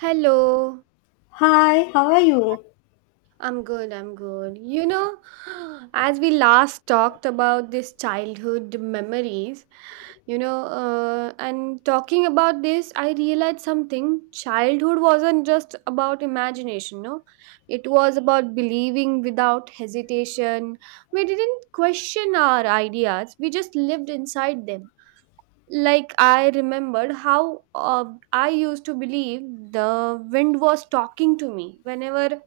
Hello. Hi, how are you? I'm good, I'm good. As we last talked about this childhood memories, and talking about this, I realized something. Childhood wasn't just about imagination, no? It was about believing without hesitation. We didn't question our ideas, we just lived inside them. Like, I remembered how I used to believe the wind was talking to me whenever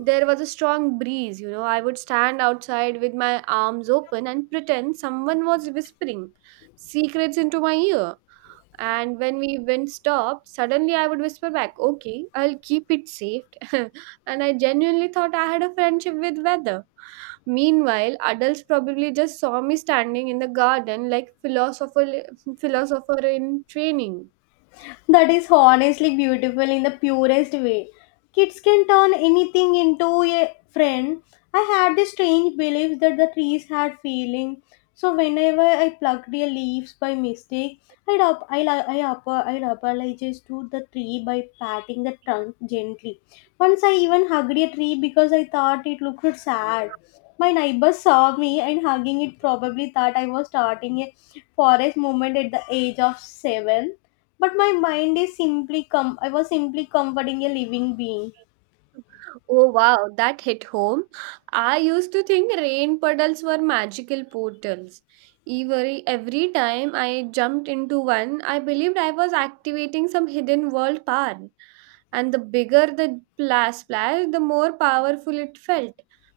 there was a strong breeze. I would stand outside with my arms open and pretend someone was whispering secrets into my ear. And when we wind stopped, suddenly I would whisper back, "Okay, I'll keep it safe." And I genuinely thought I had a friendship with weather. Meanwhile, adults probably just saw me standing in the garden like philosopher in training. That is honestly beautiful in the purest way. Kids can turn anything into a friend. I had this strange belief that the trees had feeling. So whenever I plucked their leaves by mistake, I'd up, I, up, I apologize to the tree by patting the trunk gently. Once I even hugged a tree because I thought it looked sad. My neighbor saw me and hugging it probably thought I was starting a forest movement at the age of seven, but my mind is simply com I was simply comforting a living being. Oh wow, that hit home. I used to think rain puddles were magical portals. Every time I jumped into one, I believed I was activating some hidden world power. And the bigger the splash, the more powerful it felt.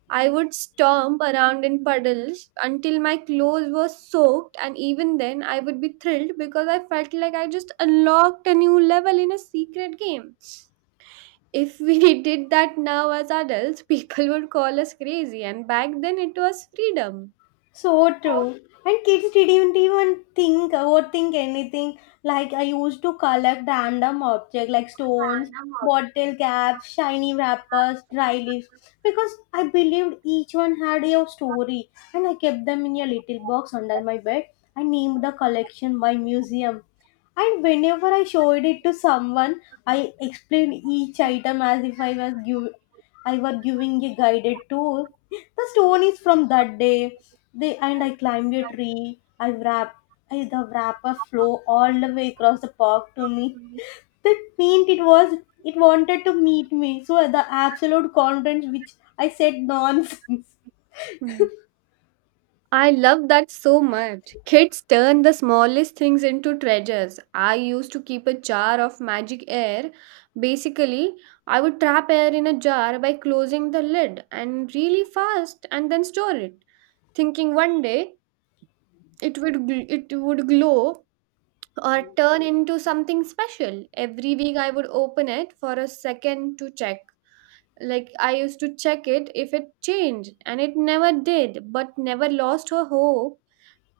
I would stomp around in puddles until my clothes were soaked, and even then, I would be thrilled because I felt like I just unlocked a new level in a secret game. If we did that now as adults, people would call us crazy, and back then it was freedom. So true. And kids didn't even think overthink anything. Like I used to collect random objects like stones, bottle caps, shiny wrappers, dry leaves, because I believed each one had a story and I kept them in a little box under my bed. I named the collection my museum. And whenever I showed it to someone, I explained each item as if I were giving a guided tour. The stone is from that day they and I climbed a tree. The wrapper flew all the way across the park to me. That meant it wanted to meet me. So the absolute confidence which I said nonsense. Mm. I love that so much. Kids turn the smallest things into treasures. I used to keep a jar of magic air. Basically, I would trap air in a jar by closing the lid and really fast and then store it, thinking one day it would it would glow or turn into something special. Every week I would open it for a second to check. Like I used to check it if it changed, and it never did, but never lost her hope.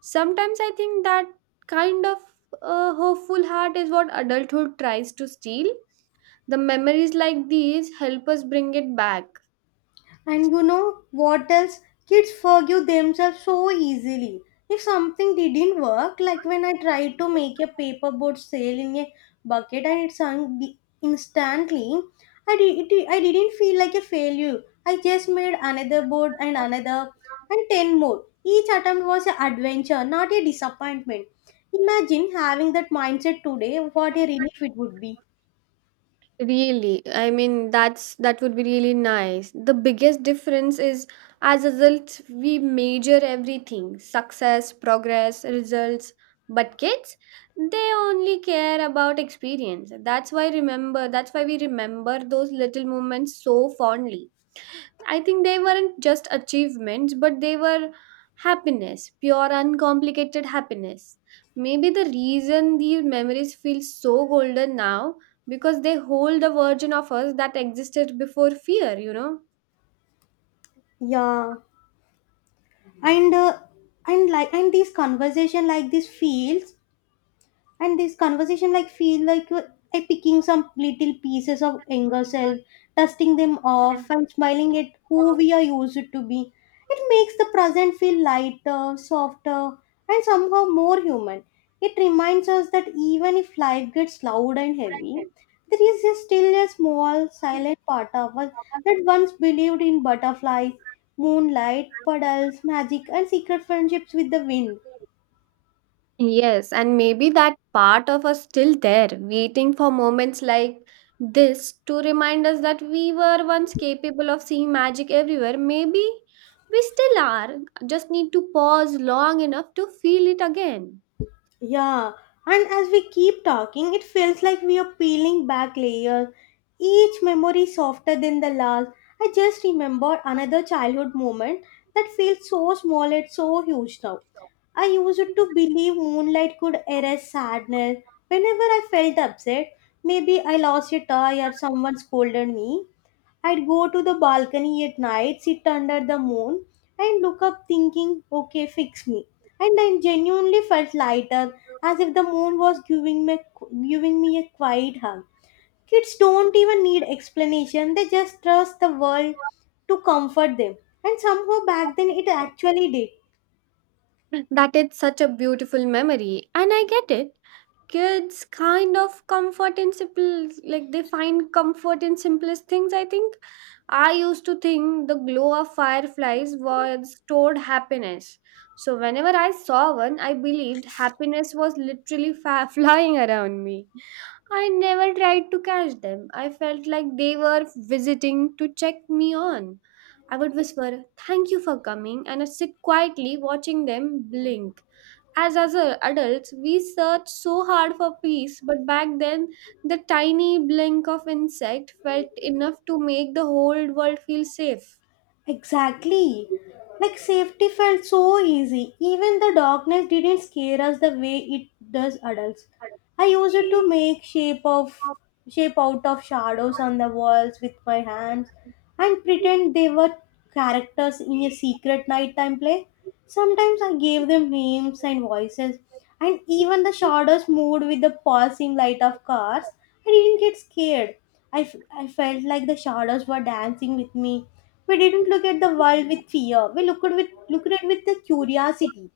Sometimes I think that kind of hopeful heart is what adulthood tries to steal. The memories like these help us bring it back. And you know what else? Kids forgive themselves so easily. If something didn't work, like when I tried to make a paperboard sail in a bucket and it sunk instantly, I didn't feel like a failure. I just made another board and another and 10 more. Each attempt was an adventure, not a disappointment. Imagine having that mindset today, what a relief it would be. Really, I mean that's that would be really nice. The biggest difference is as adults we measure everything: success, progress, results, but kids, they only care about experience. That's why remember that's why we remember those little moments so fondly. I think they weren't just achievements, but they were happiness, pure, uncomplicated happiness. Maybe the reason these memories feel so golden now because they hold a version of us that existed before fear, you know? Yeah. and uh, and like and these conversation like this feels and this conversation like feel like picking some little pieces of younger self, dusting them off and smiling at who we are used to be. It makes the present feel lighter, softer, and somehow more human. It reminds us that even if life gets loud and heavy, there is a still a small silent part of us that once believed in butterflies, moonlight, puddles, magic, and secret friendships with the wind. Yes, and maybe that part of us still there, waiting for moments like this to remind us that we were once capable of seeing magic everywhere. Maybe we still are, just need to pause long enough to feel it again. Yeah, and as we keep talking, it feels like we are peeling back layers, each memory softer than the last. I just remembered another childhood moment that feels so small yet so huge now. I used to believe moonlight could erase sadness. Whenever I felt upset, maybe I lost a toy or someone scolded me, I'd go to the balcony at night, sit under the moon, and look up thinking, okay, fix me. And I genuinely felt lighter, as if the moon was giving me a quiet hug. Kids don't even need explanation, they just trust the world to comfort them. And somehow back then it actually did. That is such a beautiful memory, and I get it. Kids kind of comfort in simple, like they find comfort in simplest things. I think I used to think the glow of fireflies was stored happiness. So whenever I saw one, I believed happiness was literally flying around me. I never tried to catch them. I felt like they were visiting to check me on. I would whisper, "Thank you for coming," and I'd sit quietly watching them blink. As adults, we search so hard for peace, but back then, the tiny blink of insect felt enough to make the whole world feel safe. Exactly. Like safety felt so easy. Even the darkness didn't scare us the way it does adults. I used it to make shape of shape out of shadows on the walls with my hands and pretend they were characters in a secret nighttime play. Sometimes I gave them names and voices, and even the shadows moved with the pulsing light of cars. I didn't get scared. I felt like the shadows were dancing with me. We didn't look at the world with fear. We looked at it with the curiosity.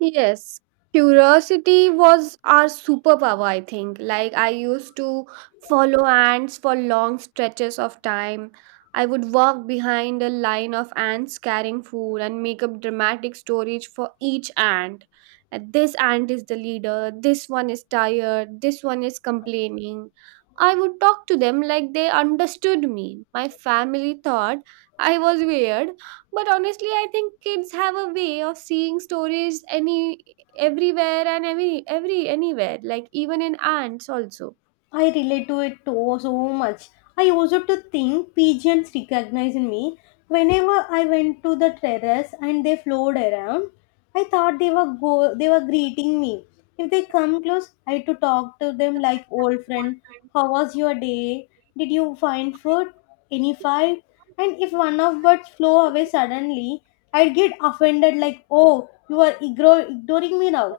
Yes, curiosity was our superpower, I think. Like, I used to follow ants for long stretches of time. I would walk behind a line of ants carrying food and make up dramatic stories for each ant. And this ant is the leader, this one is tired, this one is complaining. I would talk to them like they understood me. My family thought I was weird, but honestly I think kids have a way of seeing stories any everywhere and every anywhere, like even in ants also. I relate to it so much. I also to think pigeons recognized me. Whenever I went to the terrace and they flowed around, I thought they were greeting me. If they come close, I had to talk to them like old friend. How was your day? Did you find food? Any fight? And if one of birds flew away suddenly, I'd get offended like, oh, you are ignoring me now.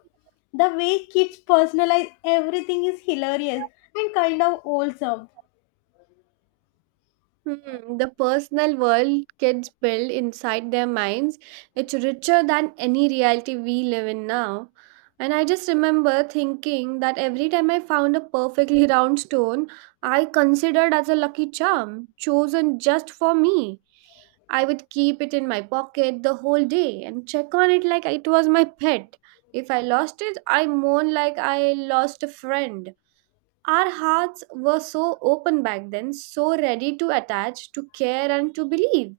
The way kids personalize everything is hilarious and kind of wholesome. Hmm, the personal world kids build inside their minds, it's richer than any reality we live in now. And I just remember thinking that every time I found a perfectly round stone, I considered as a lucky charm, chosen just for me. I would keep it in my pocket the whole day and check on it like it was my pet. If I lost it, I mourned like I lost a friend. Our hearts were so open back then, so ready to attach, to care, and to believe.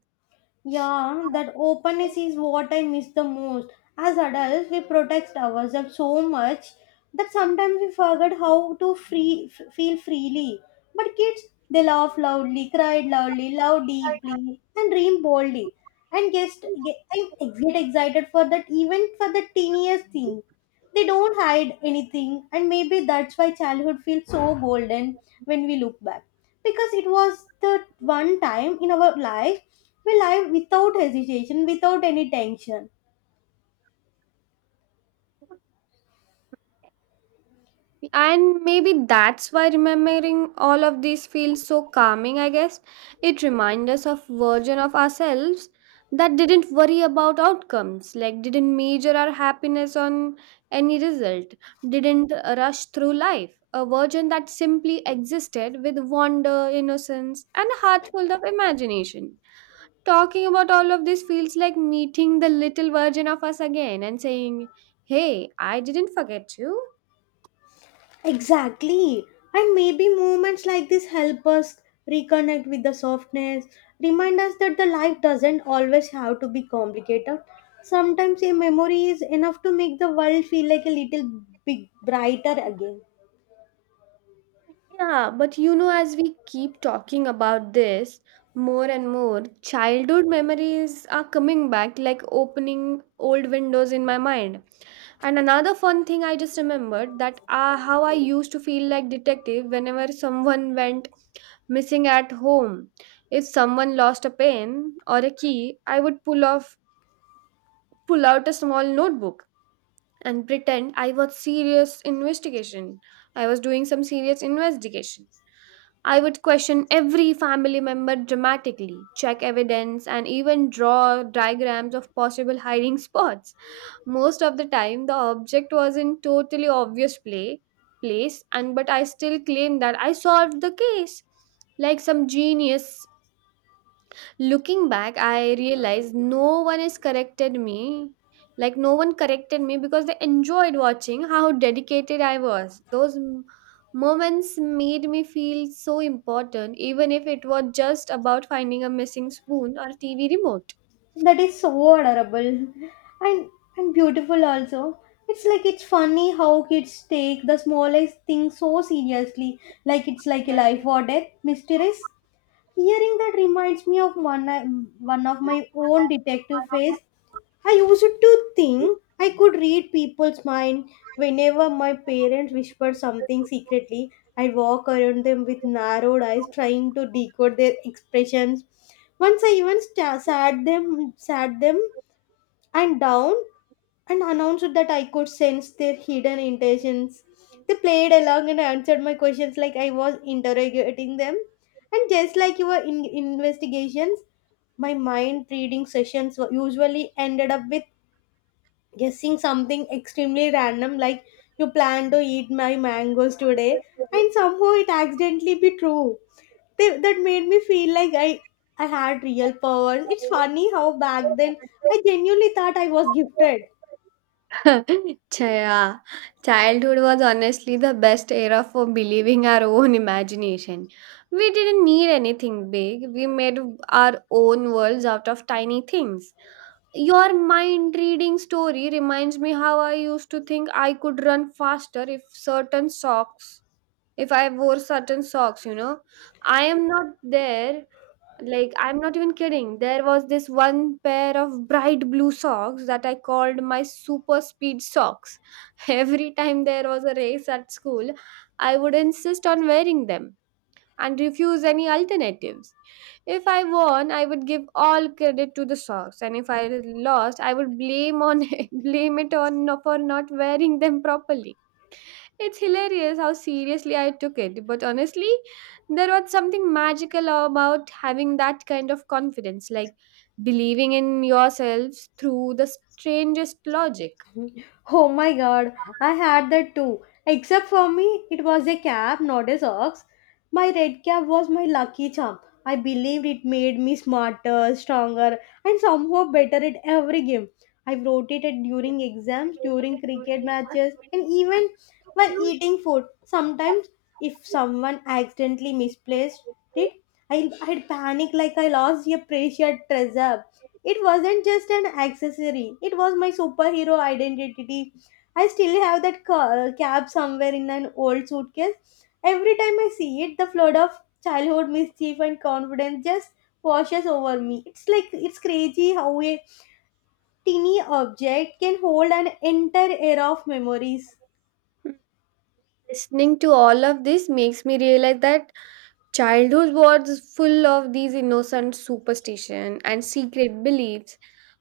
Yeah, that openness is what I miss the most. As adults, we protect ourselves so much that sometimes we forget how to feel freely. But kids, they laugh loudly, cry loudly, love deeply, and dream boldly. And just get, I'm get excited for that, even for the teeniest thing. They don't hide anything, and maybe that's why childhood feels so golden when we look back, because it was the one time in our life we live without hesitation, without any tension. And maybe that's why remembering all of these feels so calming, I guess. It reminds us of version of ourselves that didn't worry about outcomes, like didn't measure our happiness on any result, didn't rush through life. A version that simply existed with wonder, innocence, and a heart full of imagination. Talking about all of this feels like meeting the little version of us again and saying, "Hey, I didn't forget you." Exactly, and maybe moments like this help us reconnect with the softness, remind us that the life doesn't always have to be complicated. Sometimes a memory is enough to make the world feel like a little bit brighter again. Yeah, but you know, as we keep talking about this more and more, childhood memories are coming back like opening old windows in my mind. And another fun thing I just remembered that how I used to feel like detective whenever someone went missing at home. If someone lost a pen or a key, I would pull out a small notebook and pretend I was serious investigation. I was doing some serious investigation. I would question every family member dramatically, check evidence, and even draw diagrams of possible hiding spots. Most of the time, the object was in totally obvious play place, and but I still claim that I solved the case, like some genius. Looking back, I realized no one has corrected me. Like, no one corrected me because they enjoyed watching how dedicated I was. Moments made me feel so important, even if it was just about finding a missing spoon or TV remote. That is so adorable and beautiful also. It's like it's funny how kids take the smallest thing so seriously, like it's like a life or death mysteries. Hearing that reminds me of one of my own detective phase. I used to think I could read people's mind whenever my parents whispered something secretly. I'd walk around them with narrowed eyes, trying to decode their expressions. Once I even sat them, and down, and announced that I could sense their hidden intentions. They played along and answered my questions like I was interrogating them. And just like your investigations, my mind reading sessions usually ended up with guessing something extremely random, like you plan to eat my mangoes today, and somehow it accidentally be true. That made me feel like I had real powers. It's funny how back then I genuinely thought I was gifted. Chaya. Childhood was honestly the best era for believing our own imagination. We didn't need anything big. We made our own worlds out of tiny things. Your mind reading story reminds me how I used to think I could run faster if certain socks, if I wore certain socks. I am not there, like, I'm not even kidding. There was this one pair of bright blue socks that I called my super speed socks. Every time there was a race at school, I would insist on wearing them and refuse any alternatives. If I won, I would give all credit to the socks, and if I lost, I would blame on blame it on for not wearing them properly. It's hilarious how seriously I took it, but honestly, there was something magical about having that kind of confidence, like believing in yourselves through the strangest logic. Oh my god, I had that too. Except for me, it was a cap, not a socks. My red cap was my lucky charm. I believed it made me smarter, stronger, and somehow better at every game. I wrote it at during exams, during cricket matches, and even while eating food. Sometimes, if someone accidentally misplaced it, I'd panic like I lost a precious treasure. It wasn't just an accessory, it was my superhero identity. I still have that cap somewhere in an old suitcase. Every time I see it, the flood of childhood mischief and confidence just washes over me. It's like it's crazy how a teeny object can hold an entire era of memories. Listening to all of this makes me realize that childhood was full of these innocent superstition and secret beliefs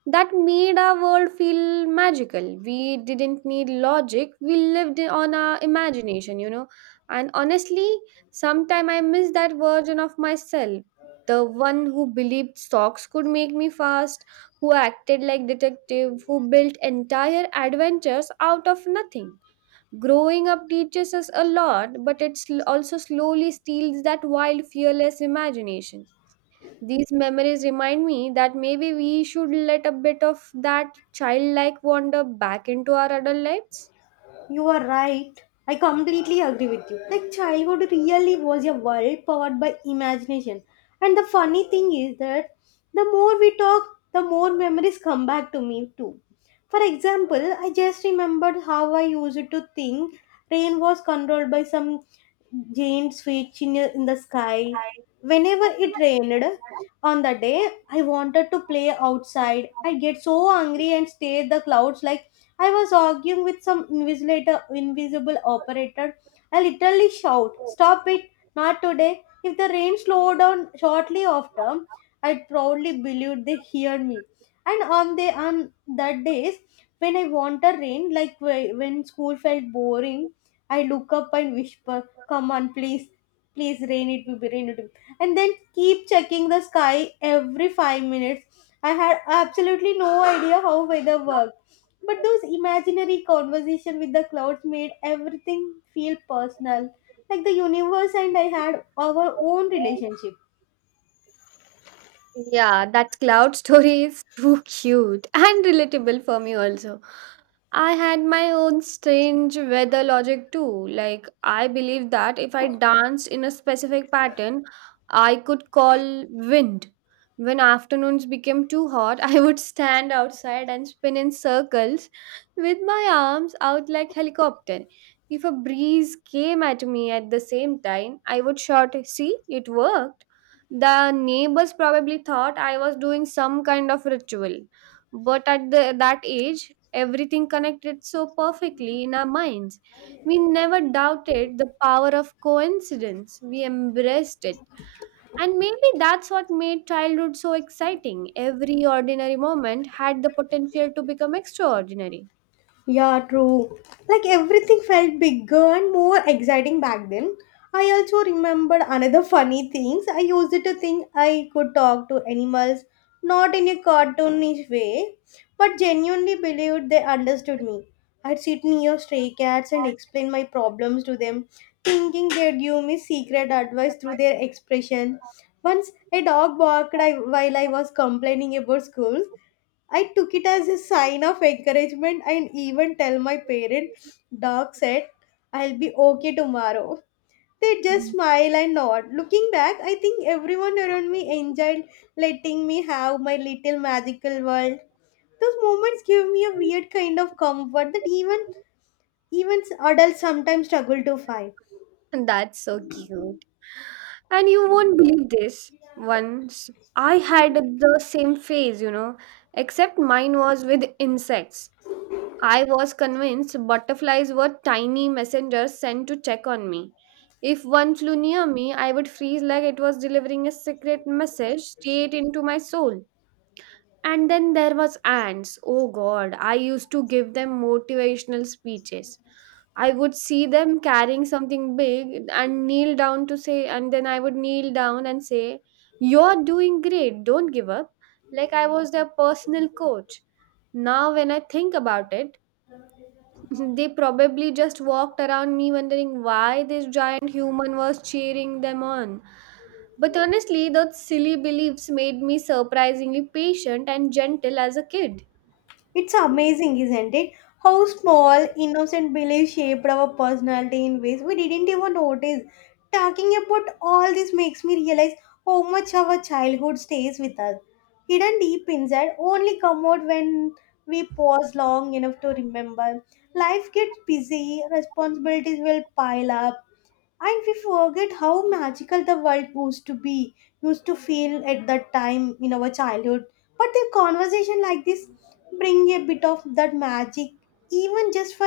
that made our world feel magical. We didn't need logic. We lived on our imagination, you know. And honestly, sometime I miss that version of myself. The one who believed socks could make me fast, who acted like detective, who built entire adventures out of nothing. Growing up teaches us a lot, but it also slowly steals that wild, fearless imagination. These memories remind me that maybe we should let a bit of that childlike wonder back into our adult lives. You are right. I completely agree with you. Like childhood really was a world powered by imagination. And the funny thing is that the more we talk, the more memories come back to me too. For example, I just remembered how I used to think rain was controlled by some giant switch in the sky. Whenever it rained on the day, I wanted to play outside. I get so angry and stare at the clouds like I was arguing with invisible operator. I literally shout, stop it, not today. If the rain slowed down shortly after, I proudly believed they hear me. And on that days when I want a rain, like when school felt boring, I look up and whisper, come on, please, please rain, It will be. And then keep checking the sky every 5 minutes. I had absolutely no idea how weather worked, but those imaginary conversation with the clouds made everything feel personal. Like the universe and I had our own relationship. Yeah, that cloud story is too cute and relatable for me also. I had my own strange weather logic too. Like, I believed that if I danced in a specific pattern, I could call wind. When afternoons became too hot, I would stand outside and spin in circles with my arms out like helicopter. If a breeze came at me at the same time, I would shout, "See, it worked." The neighbors probably thought I was doing some kind of ritual. But at the, that age, everything connected so perfectly in our minds. We never doubted the power of coincidence, we embraced it. And maybe that's what made childhood so exciting. Every ordinary moment had the potential to become extraordinary. Yeah, true. Like everything felt bigger and more exciting back then. I also remembered another funny things. I used to think I could talk to animals, not in a cartoonish way, but genuinely believed they understood me. I'd sit near stray cats and explain my problems to them, thinking they'd give me secret advice through their expression. Once a dog barked while I was complaining about school, I took it as a sign of encouragement and even tell my parent, Doc said, I'll be okay tomorrow. They just smile and nod. Looking back, I think everyone around me enjoyed letting me have my little magical world. Those moments give me a weird kind of comfort that even adults sometimes struggle to find. And that's so cute. And you won't believe this. Once I had the same phase, you know, except mine was with insects. I was convinced butterflies were tiny messengers sent to check on me. If one flew near me, I would freeze like it was delivering a secret message straight into my soul. And then there was ants. Oh god, I used to give them motivational speeches. I would see them carrying something big and kneel down to say, and then I would kneel down and say, "You're doing great, don't give up." Like I was their personal coach. Now, when I think about it, they probably just walked around me wondering why this giant human was cheering them on. But honestly, those silly beliefs made me surprisingly patient and gentle as a kid. It's amazing, isn't it? How small, innocent beliefs shaped our personality in ways we didn't even notice. Talking about all this makes me realize how much our childhood stays with us. Hidden deep inside, only come out when we pause long enough to remember. Life gets busy, responsibilities will pile up, and we forget how magical the world used to feel at that time in our childhood. But the conversation like this bring a bit of that magic, even just for